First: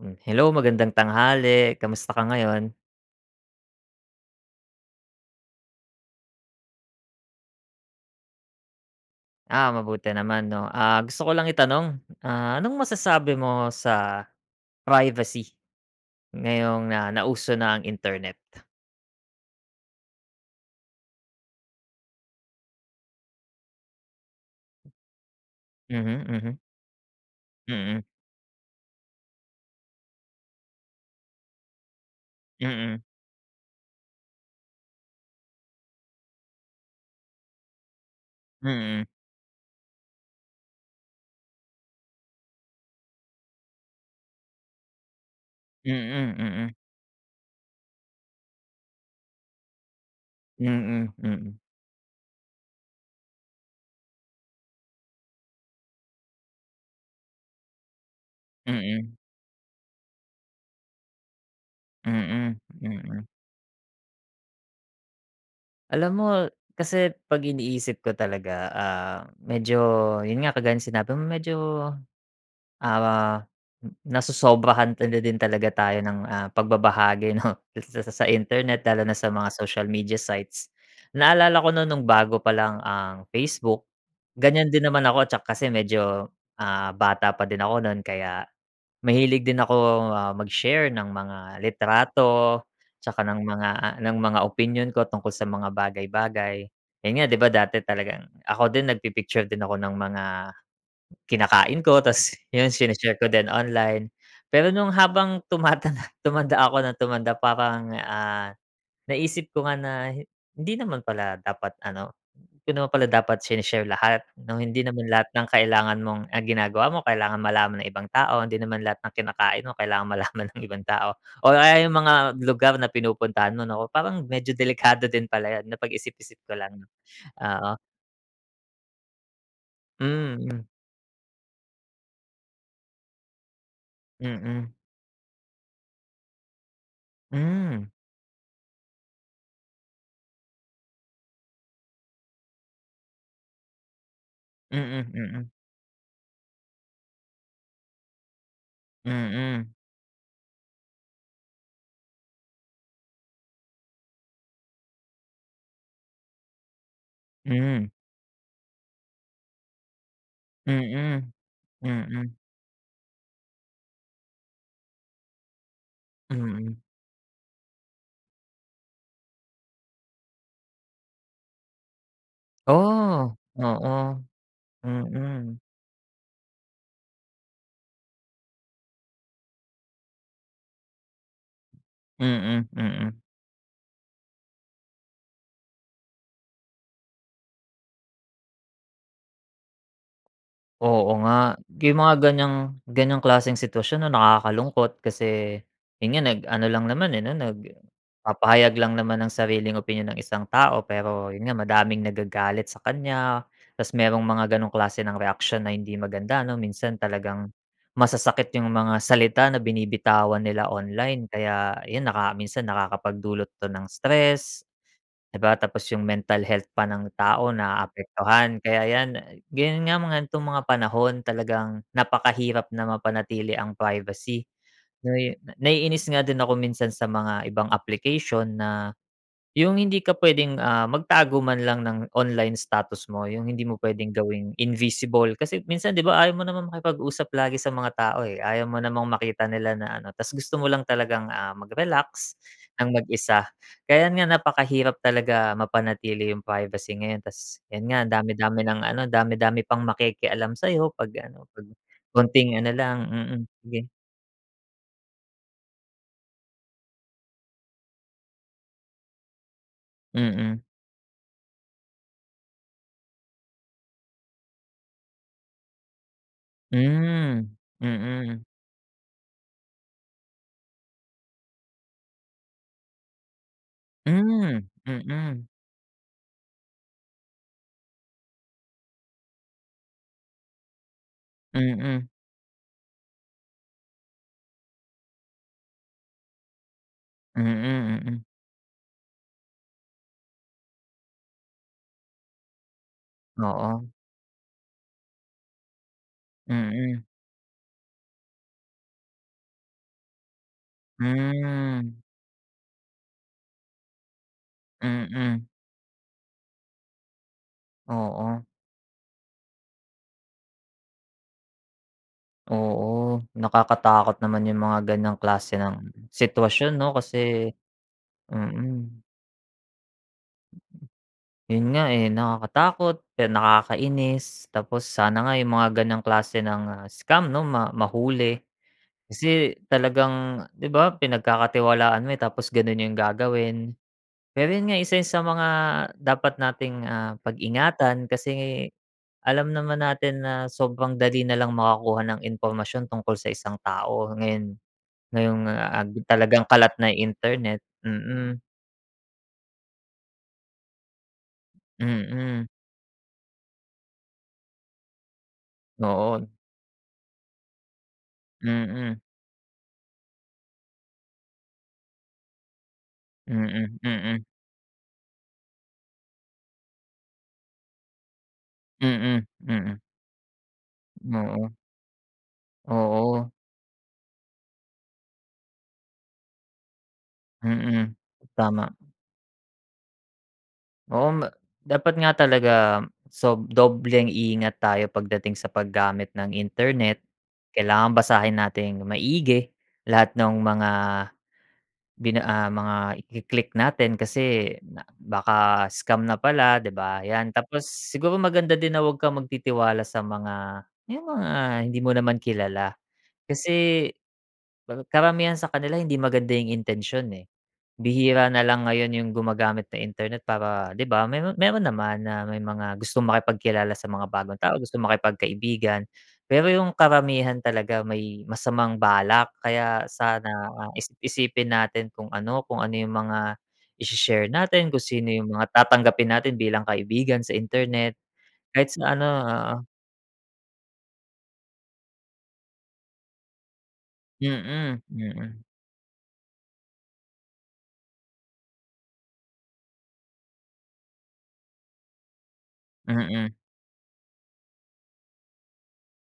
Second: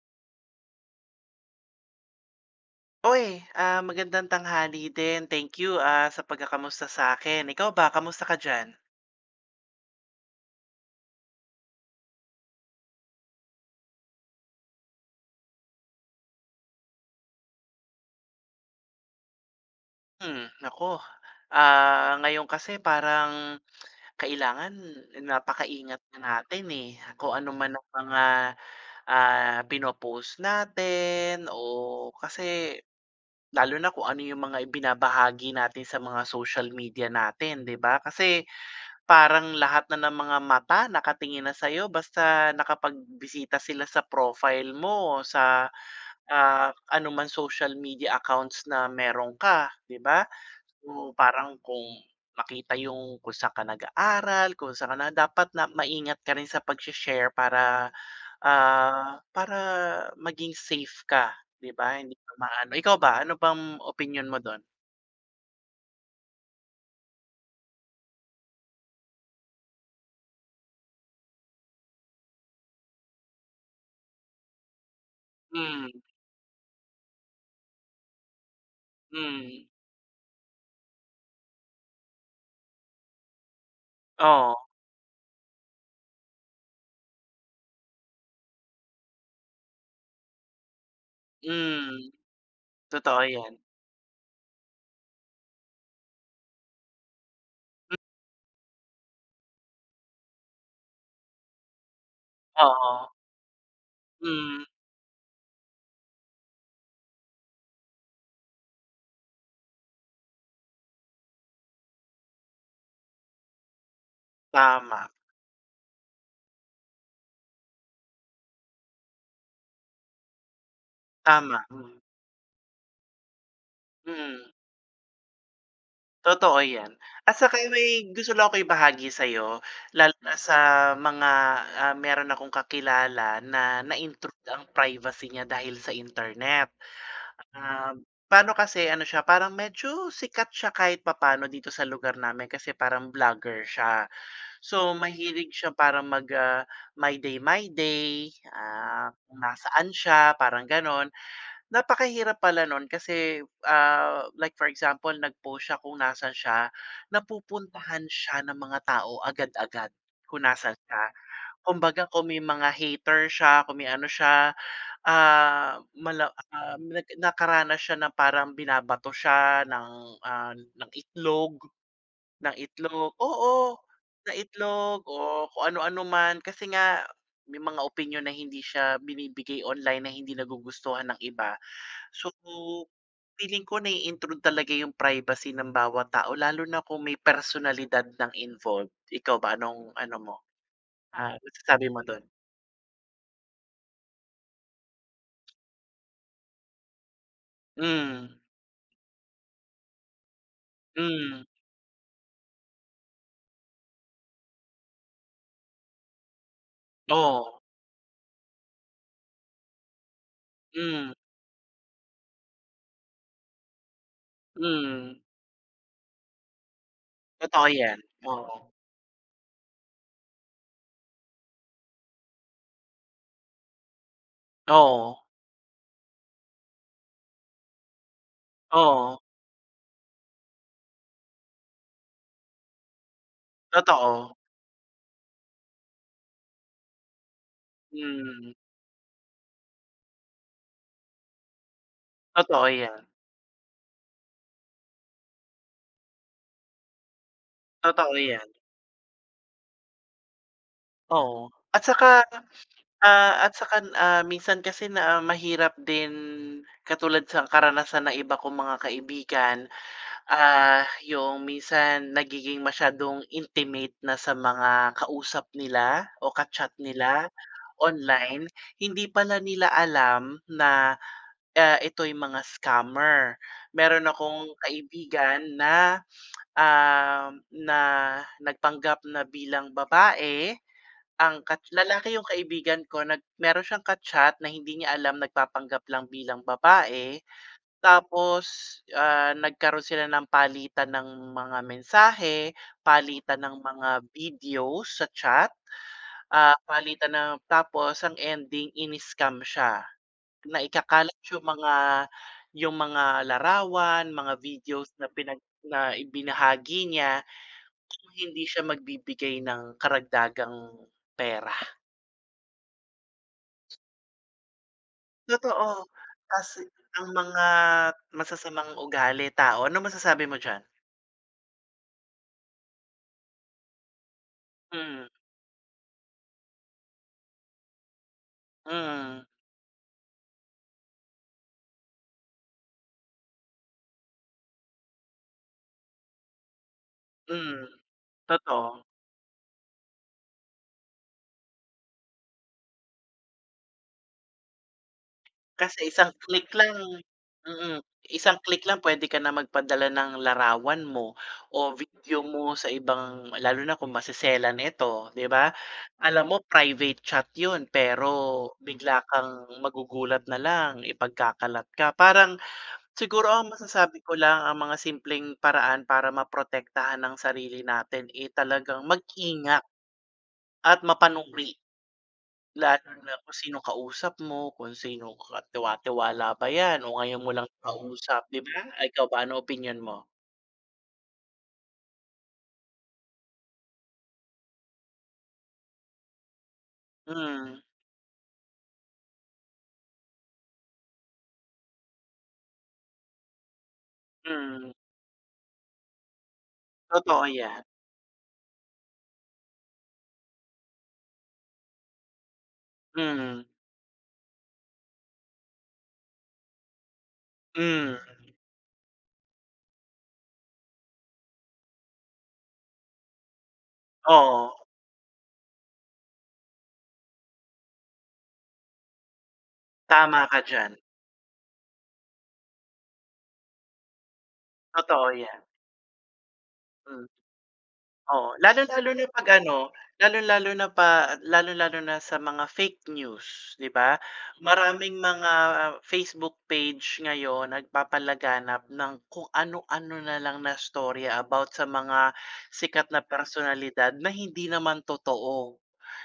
Hmm, hello, magandang tanghali. Kamusta ka ngayon? Uy! Ah, magandang tanghali din, thank you ah, sa pagkakamusta sa'kin. Ikaw ba kamusta ka diyan? Ah, mabuti naman, 'no. Ah, gusto ko lang itanong, ah, anong masasabi mo sa privacy? Ngayong na nauso na ang internet? Hmm, naku, ah, ngayon kasi parang kailangan napaka-ingat na Mhm, mhm. natin, eh, kung anuman ang Mm. mga, ah, pino-post natin o kasi, Mm. lalo na kung ano yung mga ibinabahagi natin sa mga social media natin, 'di ba? Kasi, Mm. parang lahat na ng mga mata nakatingin na sa'yo, basta nakapagbisita sila sa profile mo, sa, Mm, ah, mm. anumang social media accounts na meron ka, 'di ba? So, Mm. Mm. parang kung makita yung, kung saan ka nag-aaral, kung saan ka na, dapat na maingat ka rin sa pagshe-share para, Mm. ah, para maging safe ka, di ba? Hindi pa Mm. maano ikaw ba, Mm. ano bang, opinyon mo do'n? Alam mo kasi, 'pag iniisip ko talaga, ah, medyo yun nga kagaya ng sinabi mo medyo, ah, n nasosobrahan tala din talaga tayo Hmm. ng, ah, pagbabahagi, 'no? S s s sa, sa internet lalo na sa mga Hmm. social media sites. Naalala ko noon noong bago pa lang ang Facebook, Oh. ganyan din naman ako tsak kasi medyo, ah, bata pa din ako no'n kaya mahilig din akong, ah, mag-share ng mga Hmm, litrato tsaka totoo ng 'yan. mga ng mga opinyon ko tungkol sa mga bagay-bagay. Yun nga, 'di ba, dati Hmm. talagang ako din nagpi-picture din ako ng mga kinakain ko tas yun Oo. sine-share ko din online. Hmm. Pero nung habang tumatanda tumanda ako nang tumanda parang, ah, naisip ko nga na hi hindi naman pala dapat ano 'di naman pala dapat sine-share lahat nung hindi naman Tama. lahat ng kailangan mong ang ginagawa mo kailangan malaman ng ibang tao, hindi naman lahat ng kinakain mo kailangan malaman ng ibang tao or Tama, aya hmm. yung mga lugar na pinupuntahan mo, naku parang Hmm. medyo delikado din pala yan napag-isip-isip ko Totoo lang 'no, yan, at saka oo. may gusto lang akong ibahagi sa'yo, lalo Hmm, na sa hmm. mga, ah, meron akong kakilala na na-intrude ang Mm. privacy niya dahil sa internet. Hmm. Um, pa'no kasi ano siya parang medyo sikat siya kahit papaano dito sa lugar namin kasi parang vlogger siya. So, Mm, mahilig mm. siya parang mag, ah, mag-my day my day, ah, kung Mm. nasaan siya parang ganon. Napakahirap pala nun kasi, ah, like for example nag-post siya kung nasaan siya. Mm. Napupuntahan siya ng mga tao agad-agad kung nasaan siya. Mm, Kumbaga kung mm. may mga hater siya, kung may ano siya, ah, malam um, Mm. nagka nakaranas siya na parang binabato siya ng, ah, ng itlog ng itlog, Oh, oo, oo. ng itlog o Mm. kung ano-ano man. Kasi nga may mga opinyon na hindi siya binibigay online na hindi nagugustuhan ng iba. So, Mm, mm. feeling ko nai-intrude talaga yung privacy ng bawat tao lalo na kung may personalidad ng involved. Ikaw ba anong ano mo, Oo ah, nga, masasabi yung mo mga dun? ganyang ganyang klaseng sitwasyon ano nakakalungkot. Kasi yun nga nag-ano lang naman, eh, no? Hmm. Nagpapahayag lang naman ng sariling opinyon ang isang tao. Pero Hmm. yun nga madaming nagagalit sa kanya, tas merong mga ganong klase ng reaksyon na hindi maganda ano minsan talagang Oo. masasakit yung mga salita na binibitawan nila Hmm. online. Kaya yun naka minsan nakakapagdulot 'to ng stress, Hmm. 'di ba? Tapos yung mental health pa ng tao Totoo 'yan, naapektuhan. oo. Kaya yan, eh, ganon nga-mga itong mga panahon talagang napakahirap na mapanatili ang privacy. Oo. Nai naiinis nga din ako minsan sa mga ibang application na Oo. yung hindi ka puwedeng, ah, magtago man lang ng online status mo yung hindi mo puwedeng Totoo. gawing invisible kasi minsan, 'di ba, ayaw mo namang makipag-usap lagi sa mga tao, eh. Mm. Ayaw mo namang makita nila na ano. Ta's gusto mo lang talagang, ah, mag-relax Totoo ng 'yan. mag-isa. Kaya nga napakahirap talaga mapanatili yung privacy ngayon. Ta's yun nga ang Totoo 'yan. dami-dami ng ano, dami-dami pang makikialam sa'yo pag ano, Oo, 'pag at saka. konting ano lang mm, Ah, at ge saka, ah, minsan kasi na mahirap din katulad sa karanasan ng iba kong mga kaibigan. Mm. Ah, yung minsan nagiging masyadong intimate na sa mga kausap nila o ka-chat nila Hmm, mm, hmm. online. Hindi pala nila alam na, ah, ito'y mga scammer. Meron akong Hmm, mm. kaibigan na, ah, na nagpanggap na bilang babae ang kat Mm. lalaki yung kaibigan ko nag meron siyang ka-chat na hindi niya alam nagpapanggap lang bilang babae. Mm, mm. Tapos, ah, nagkaroon sila ng palitan ng mga mensahe, palitan ng mga Oo. videos sa chat, ah, Mm. palitan ng tapos ang ending iniscam siya na ikakalat yung mga Hmm. yung mga larawan, mga videos na pinag Mm. na ibinahagi niya.' Kung Oo. hindi siya magbibigay ng karagdagang pera. Oo, nakakatakot naman yung mga ganyang klase Totoo, ng kasi sitwasyon, 'no? ang Kasi mga masasamang mm. ugali, tao, anong masasabi mo diyan? Yun nga, eh, nakakatakot, pero nakakainis tapos Mm. sana nga yung mga ganyang klase ng, ah, scam, 'no? Ma mahuli. Mm. Kasi talagang, di ba, pinagkakatiwalaan mo, eh. Tapos ganun yung gagawin. Pero yun nga, eh, isa yan sa mga dapat nating, ah, Mm, pag-ingatan. Kasi totoo. alam naman natin na sobrang dali na lang makakuha ng impormasyon tungkol sa isang tao ngayon. Ngayong, ah, Kasi ag isang talagang click kalat lang na internet, mm, mm. isang click lang, pwede ka nang magpadala ng larawan mo o video Mm. mo sa ibang lalo na kung maseselan ito, di ba? Alam Noon. mo, private chat ’yon. Pero Mm. bigla kang magugulat na lang, ipagkakalat ka. Parang siguro ang Mm, masasabi ko mm. lang ang mga simpleng paraan para maprotektahan ang sarili natin, eh, talagang Mm, mag-ingat mm. at Oo. mapanuri. Lalo na Oo. kung sino kausap mo, kung sino katiwa-tiwala ba 'yan o ngayon mo lang Mm, kausap, di ba? tama. Eh, ikaw ba, anong opinyon mo? Oo nga. Dapat nga talaga, sob dobleng ingat tayo pagdating sa paggamit ng internet, Mm. kailangan basahin nating maigi, lahat no'ng mga, bina ah, mga iki-click natin kasi, Mm. na baka scam na pala, 'di ba? Totoo Yan, yan. tapos siguro maganda din na, huwag kang magtitiwala sa mga, yung mga, hindi mo naman kilala, Mm. kasi kar karamihan sa kanila hindi maganda yung intensyon eh. Mm. Bihira na lang ngayon yung gumagamit ng internet, para, 'di ba, meron meron naman na, may mga gustong makipagkilala sa mga bagong tao, Oo. gusto makipagkaibigan. Pero yung karamihan talaga may masamang balak, kaya Tama sana, ka ah, diyan. isip-isipin natin kung ano, kung ano yung mga isi-share natin, kung sino Totoo yung yan. mga tatanggapin natin bilang Hmm. kaibigan sa internet, Oo, lalo kahit lalo sa na ano 'pag oo. ano, lalong-lalo na pa lalong-lalo na sa mga fake news, 'di ba? Mm, Maraming mga mm. Facebook page ngayon, nagpapalaganap ng kung ano-ano na lang na istorya, about sa mga sikat na Mm. personalidad, na hindi naman totoo.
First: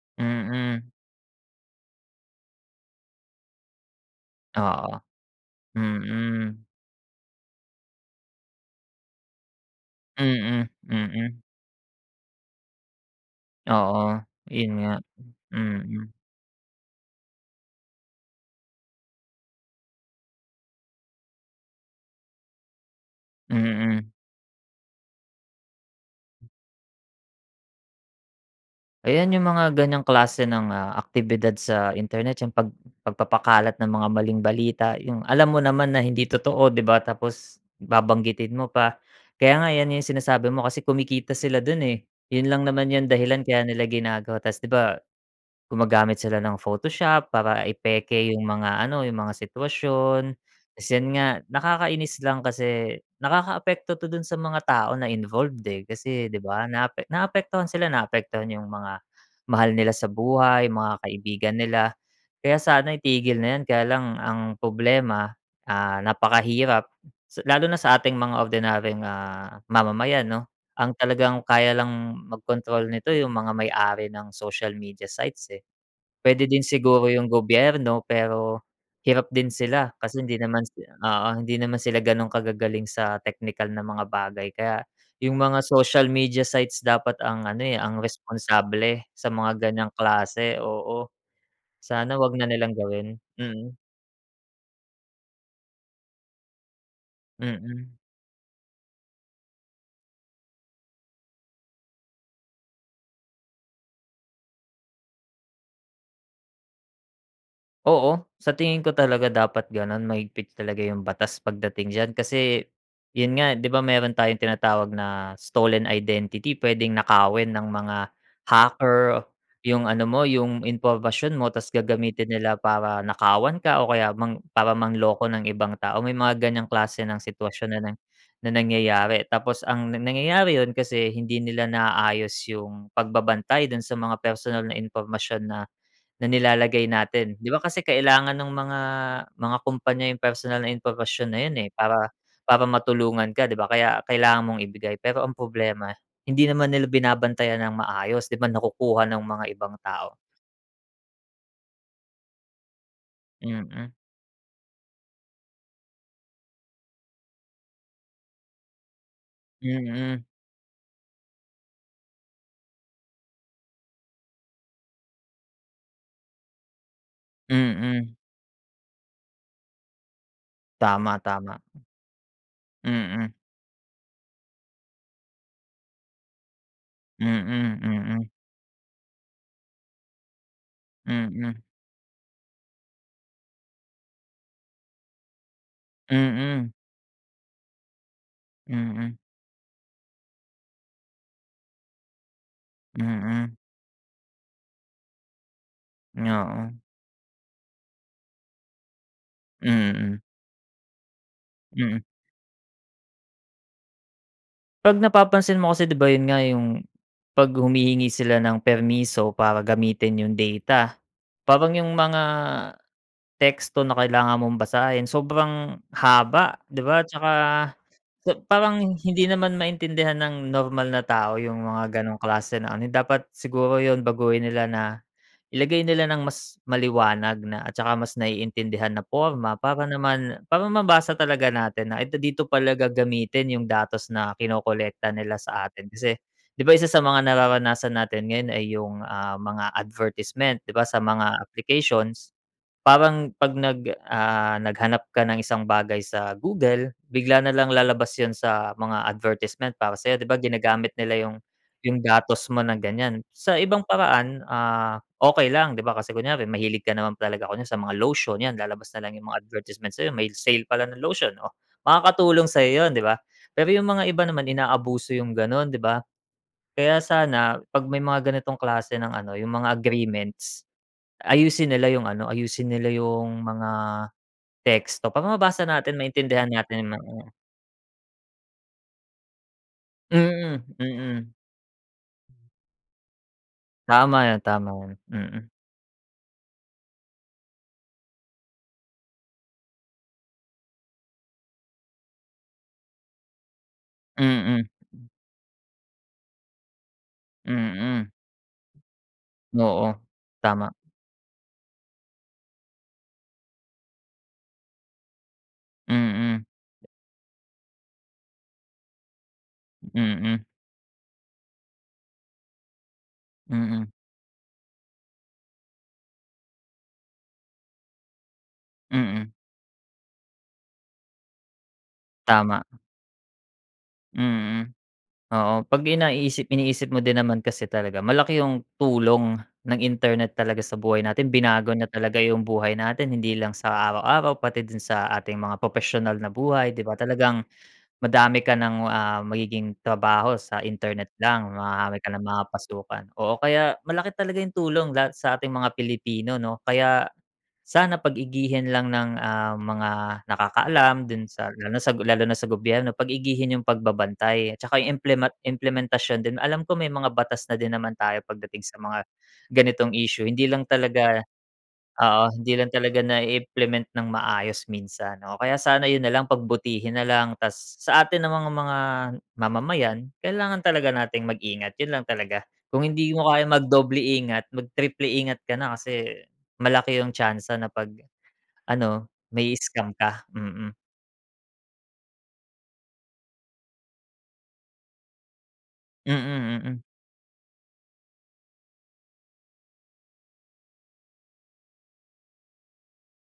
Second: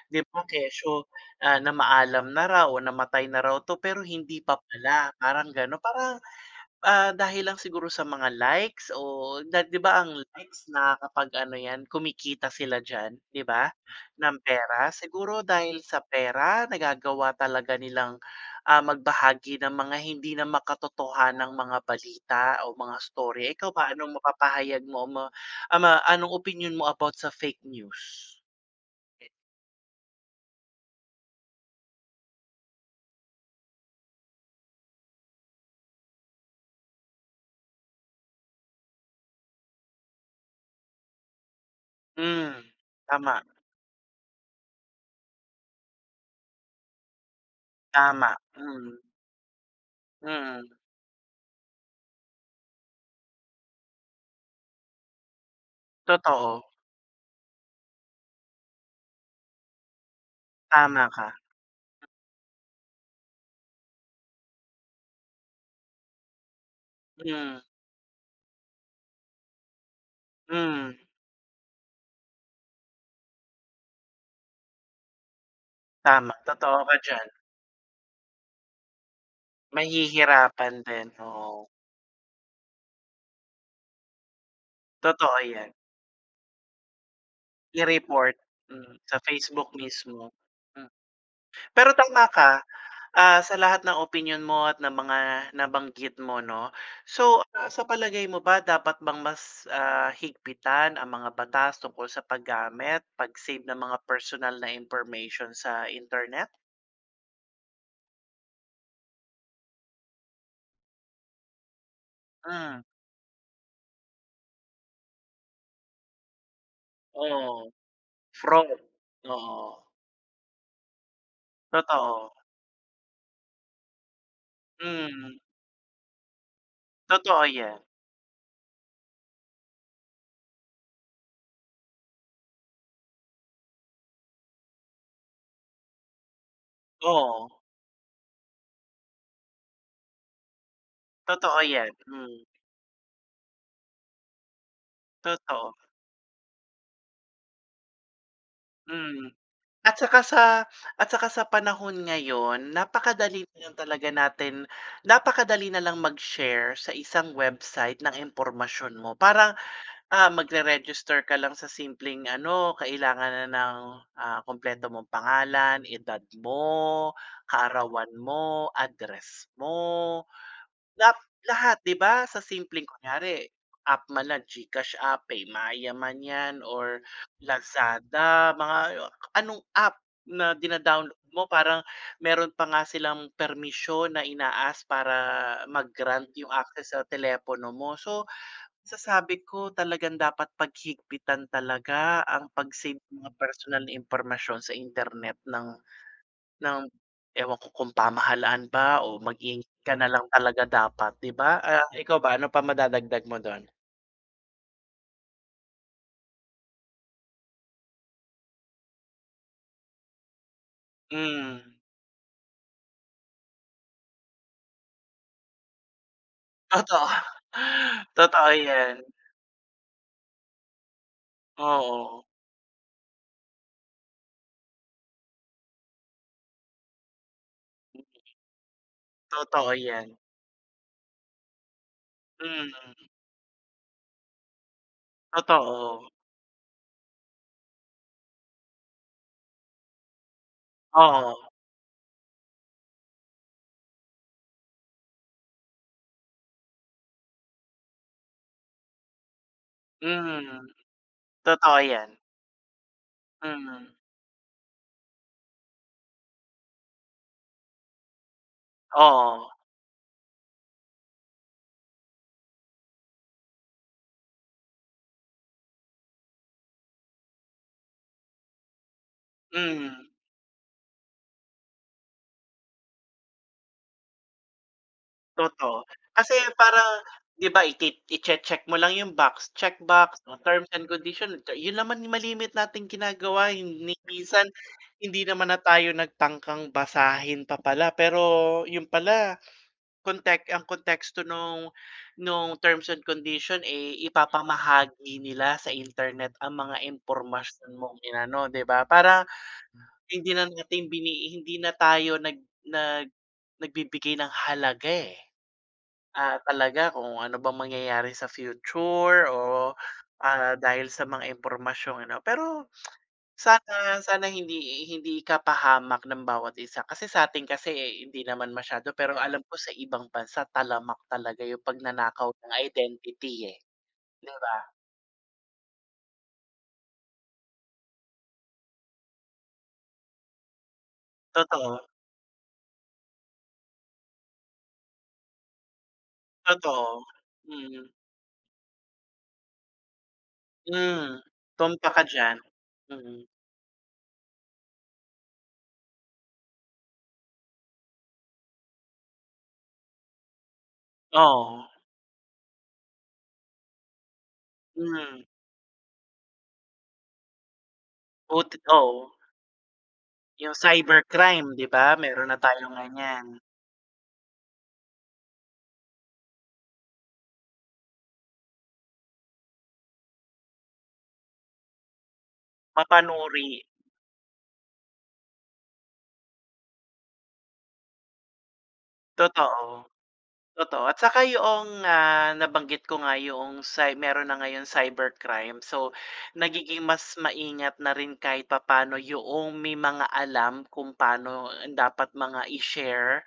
'Di ba, Mm. kesyo, ah, namaalam na raw o namatay na raw 'to, pero hindi pa Oo, pala, parang gano'n, parang, mm. ah, dahil lang siguro sa mga likes o na 'di ba, ang Mm, likes nakakapag mm. ano yan, kumikita sila diyan, 'di ba, Oo, ng 'yon pera. nga, Siguro dahil sa mm. pera, nagagawa talaga nilang, ah, magbahagi ng mga hindi na makatotohanang mga balita o mga istorya, ikaw ba, Mm. anong mapapahayag mo mo, ah, ma anong opinyon mo about sa fake news? Ayan, Mm. yung mga ganiyang klase ng, ah, aktibidad sa internet yung pag pagpapakalat ng mga maling balita, yung, alam mo naman na hindi totoo, 'di ba, tapos babanggitin mo pa. Kaya nga, yan yung sinasabi mo, kasi kumikita sila do'n eh, 'yon Hmm. lang naman yung dahilan, Tama. kaya nila ginagawa, tas, 'di ba, gumagamit sila ng Photoshop para i-peke Tama, yung mga hmm. ano, yung mga sitwasyon. Mm. Tas, yan nga, nakakainis lang kasi nakakaapekto 'to do'n sa mga tao na involved eh, kasi, 'di ba? Totoo. Naapek naapektuhan sila, naapektuhan yung mga mahal nila sa buhay, yung mga Tama ka. kaibigan nila, kaya sana itigil na yan. Kaya lang, ang problema, ah, napakahirap sa Hmm. lalo na sa ating mga ordinaryong, ah, mamamayan 'no, Hmm. ang talagang, kaya lang magkontrol nito yung mga may-ari ng social media sites, eh. Tama, Puwede din totoo ka siguro diyan. yung gobyerno pero, hirap din sila kasi hindi naman Mahihirapan si din, oo, hindi oo. naman sila gano'n kagagaling sa teknikal na mga bagay, kaya yung Totoo mga yan. social media sites dapat ang ano eh, ang I-report, mm, responsable sa sa mga Facebook ganyang mismo. klase Hmm. oo, Pero sana tama huwag na ka, nilang gawin, ah, sa mm. lahat ng opinyon mo, at ng mga nabanggit mo, 'no? So, ah, sa Mm. palagay mo ba dapat bang mas, ah, higpitan ang mga batas tungkol sa paggamit, pag-save ng mga personal na information sa internet? Oo, sa tingin ko talaga dapat gano'n mahigpit talaga yung batas pagdating d'yan kasi, Ah. 'yun nga 'di ba mayro'n tayong tinatawag na stolen identity, puwedeng nakawin ng Oo. mga Fraud, hacker, oo. yung ano mo yung impormasyon mo ta's gagamitin Totoo. nila para nakawan ka o kaya mang para manloko Mm. ng ibang tao may mga ganyang klase ng Totoo sitwasyon na 'yan. na na nangyayari tapos ang nangyayari 'yun kasi hindi nila naaayos yung pagbabantay do'n sa mga personal na impormasyon na, na nilalagay natin. 'Di Oo. ba kasi kailangan ng mga, mga kumpanya yung personal na impormasyon na 'yun, Totoo eh, 'yan, para mm. para matulungan ka 'di ba, kaya kailangan mong ibigay pero ang Totoo. problema hindi naman nila binabantayan ng maayos 'di ba, nakukuha ng Hmm. mga ibang At tao. saka sa, at saka sa panahon ngayon napakadali na lang Mm. talaga natin napakadali na lang mag-share sa isang website ng impormasyon mo, parang, Mm. ah, magre-register ka lang sa simpleng ano kailangan na ng, ah, kumpleto mong pangalan, edad mo, kaarawan Mm. mo, address mo. Tama, Lat tama. lahat 'di ba, sa simpleng Mm. kunyari, app man na GCash app, eh, PayMaya man 'yan or Mm, mm. Lazada, mga anong app na dina-download mo Mm. parang mayro'n pa nga silang permisyon na ina-ask para mag-grant yung Mm. access sa telepono mo so, Mm. masasabi ko talagang dapat paghigpitan talaga ang 'pag-save ng mga Mm. personal na impormasyon sa internet ng Oo. ng ewan ko kung pamahalaan ba o mag-ingat ka na Mm. lang talaga dapat 'di ba. Ah, Mm. ikaw ba, ano pa madadagdag mo do'n? 'Pag napapansin mo kasi 'di ba 'yun nga 'yung, 'pag humihingi sila ng permiso para gamitin 'yung data, Hmm. parang 'yung mga teksto na kailangan mong basahin sobrang haba 'di ba, Totoo. tsaka sa Totoo parang 'yan. hindi naman maintindihan ng normal na tao 'yung mga gano'ng Oo. klase na ano, dapat siguro 'yun baguhin nila na, ilagay nila ng mas maliwanag na at saka mas naiintindihan na porma Totoo para 'yan. naman para mabasa talaga natin na ito dito pala Mm. gagamitin 'yung datos na kinokolekta nila sa atin. Totoo. Kasi, 'di ba isa sa mga nararanasan natin ngayon ay 'yung, ah, mga advertisement, 'di ba, sa mga Oo. applications. Parang 'pag nag, ah, naghanap ka ng isang bagay sa Google, bigla na lang lalabas 'yun sa mga advertisement para sa'yo 'di ba, Mhm. ginagamit nila 'yung Totoo 'yung 'yan. datos mo ng ganiyan. Sa ibang Mm. paraan, ah, okey lang, 'di ba, kasi kunyari mahilig ka naman talaga kunyari sa mga lotion 'yan lalabas na lang 'yung mga Oo. advertisement sa'yo may sale pala ng lotion, oh, makakatulong sa'yo 'yun 'di ba? Pero 'yung mga iba naman inaabuso 'yung gano'n 'di ba. Kaya sana pag may mga ganitong klase ng ano 'yung mga Mm. agreements, ayusin nila 'yung ano, ayusin nila 'yung mga, teksto para mabasa Totoo, natin, kasi maintindihan natin parang 'yung mga 'di ba, ikit i-che-check mo lang 'yung box, check box o Mm, terms and mm. condition, 'yun naman 'yung malimit nating ginagawa 'yung ni Tama 'yan, minsan tama 'yan, hindi mm. naman na tayo nagtangkang basahin pa pala pero 'yun pala, kontek ang konteksto nung nung terms and condition, eh, Mm. ipapamahagi nila sa internet ang mga impormasyon mong Mm. inano, 'di ba, para, Oo, hindi na tama. nating bini i hindi na tayo nag nag nagbibigay ng halaga, eh. Ah, Mm. talaga kung ano bang mangyayari sa future o, Mm. ah, dahil sa mga impormasyong ano pero Mm. sana sana hindi hindi ka pahamak ng bawat isa. Kasi sa'tin kasi hindi naman masyado, pero Mm. alam ko sa ibang bansa talamak talaga 'yung pagnanakaw ng Tama. identity, eh. 'Di Mm. ba? Oo, pag 'yan, naiisip iniisip mo din naman kasi talaga, malaki ,yung tulong ng internet talaga sa buhay natin, binago niya Totoo. talaga 'yung buhay natin, hindi lang sa araw-araw, pati din sa ating mga propesyonal na buhay 'di ba? Totoo, Talagang, mm. madami ka ng, ah, magiging trabaho sa internet Hmm. lang, Tumpak marami ka ka ng diyan, mga pasukan. mm. Oo, kaya malaki talaga 'yung tulong lahat sa ating mga Pilipino 'no, kaya, sana pag-igihin lang ng, ah, mga nakakaalam do'n sa Oo. lalo lalo na sa gobyerno pag-igihin 'yung pagbabantay, at saka 'yung Hmm. implema implementasyon din. Alam ko, may mga batas na din naman tayo Buti't pagdating sa mga oo. ganitong isyu hindi 'Yung lang talaga, cybercrime 'di ba, meron oo, na hindi lang tayong talaga na ganiyan. i-implement ng maayos minsan. Oo, kaya sana 'yun na lang pagbutihin na lang, tas sa atin namang mga mamamayan, kailangan talaga natin mag-ingat 'yun lang talaga. Kung hindi mo kayang Mapanuri. mag-doble ingat, mag triple ingat ka na kasi, malaki 'yung tsansa na pag ano Totoo. mai-scam ka, mm. Totoo at saka 'yong nga nabanggit ko nga 'yong cy meron na ngayong cybercrime, so Mm, nagiging mm. mas maingat na rin kahit papa'no 'yong may mga alam kung pa'no dapat mga i-share,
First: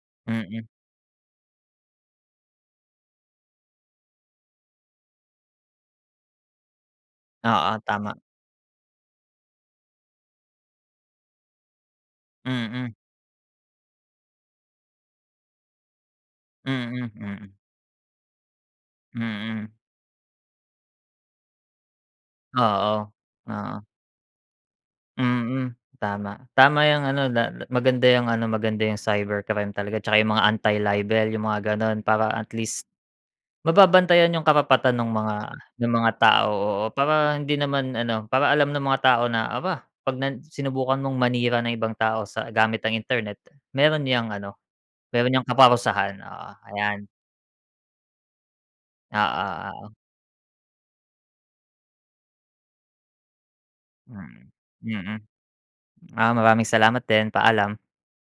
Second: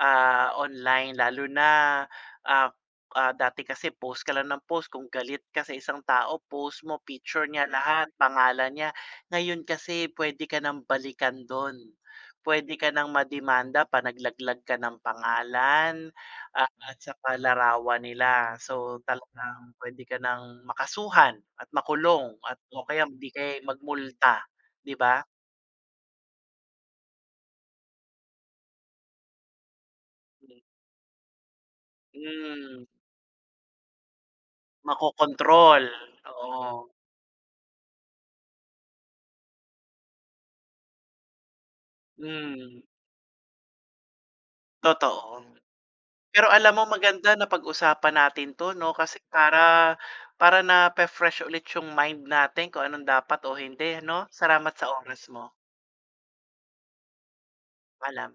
ah, Mm. online lalo na, ah ah, dati kasi post ka lang nang post, kung galit ka sa isang tao post mo, picture niya Oo, lahat, tama. pangalan niya. Ngayon kasi puwede ka ng balikan do'n, puwede ka Mm. ng ma-demanda pag naglaglag ka ng pangalan at Mm, saka mm. larawan nila. So Mm. talagang puwede ka ng makasuhan at makulong at o kaya Oo, hindi kaya'y mag oo. multa, 'di ba? Mm, tama. Tama 'yung ano na maganda 'yung ano, maganda 'yung cybercrime talaga tsaka 'yung mga anti-libel 'yung mga gano'n para at Hmm. least mababantayan 'yung karapatan no'ng mga Makokontrol, ng mga tao, oo. oo, para hindi naman ano, para alam ng mga tao na, aba pag nan sinubukan mong manira ng ibang tao sa gamit Hmm. ng internet meron niyang ano, meron Totoo. niyang kaparusahan. Oo, Pero alam mo ayan. maganda napag-usapan natin 'to 'no, kasi Oo, oo. para para nafe-fresh ulit 'yung mind natin kung anong dapat o hindi 'no, Mm, salamat sa mm. oras mo. Ah, maraming salamat din, paalam. Paalam.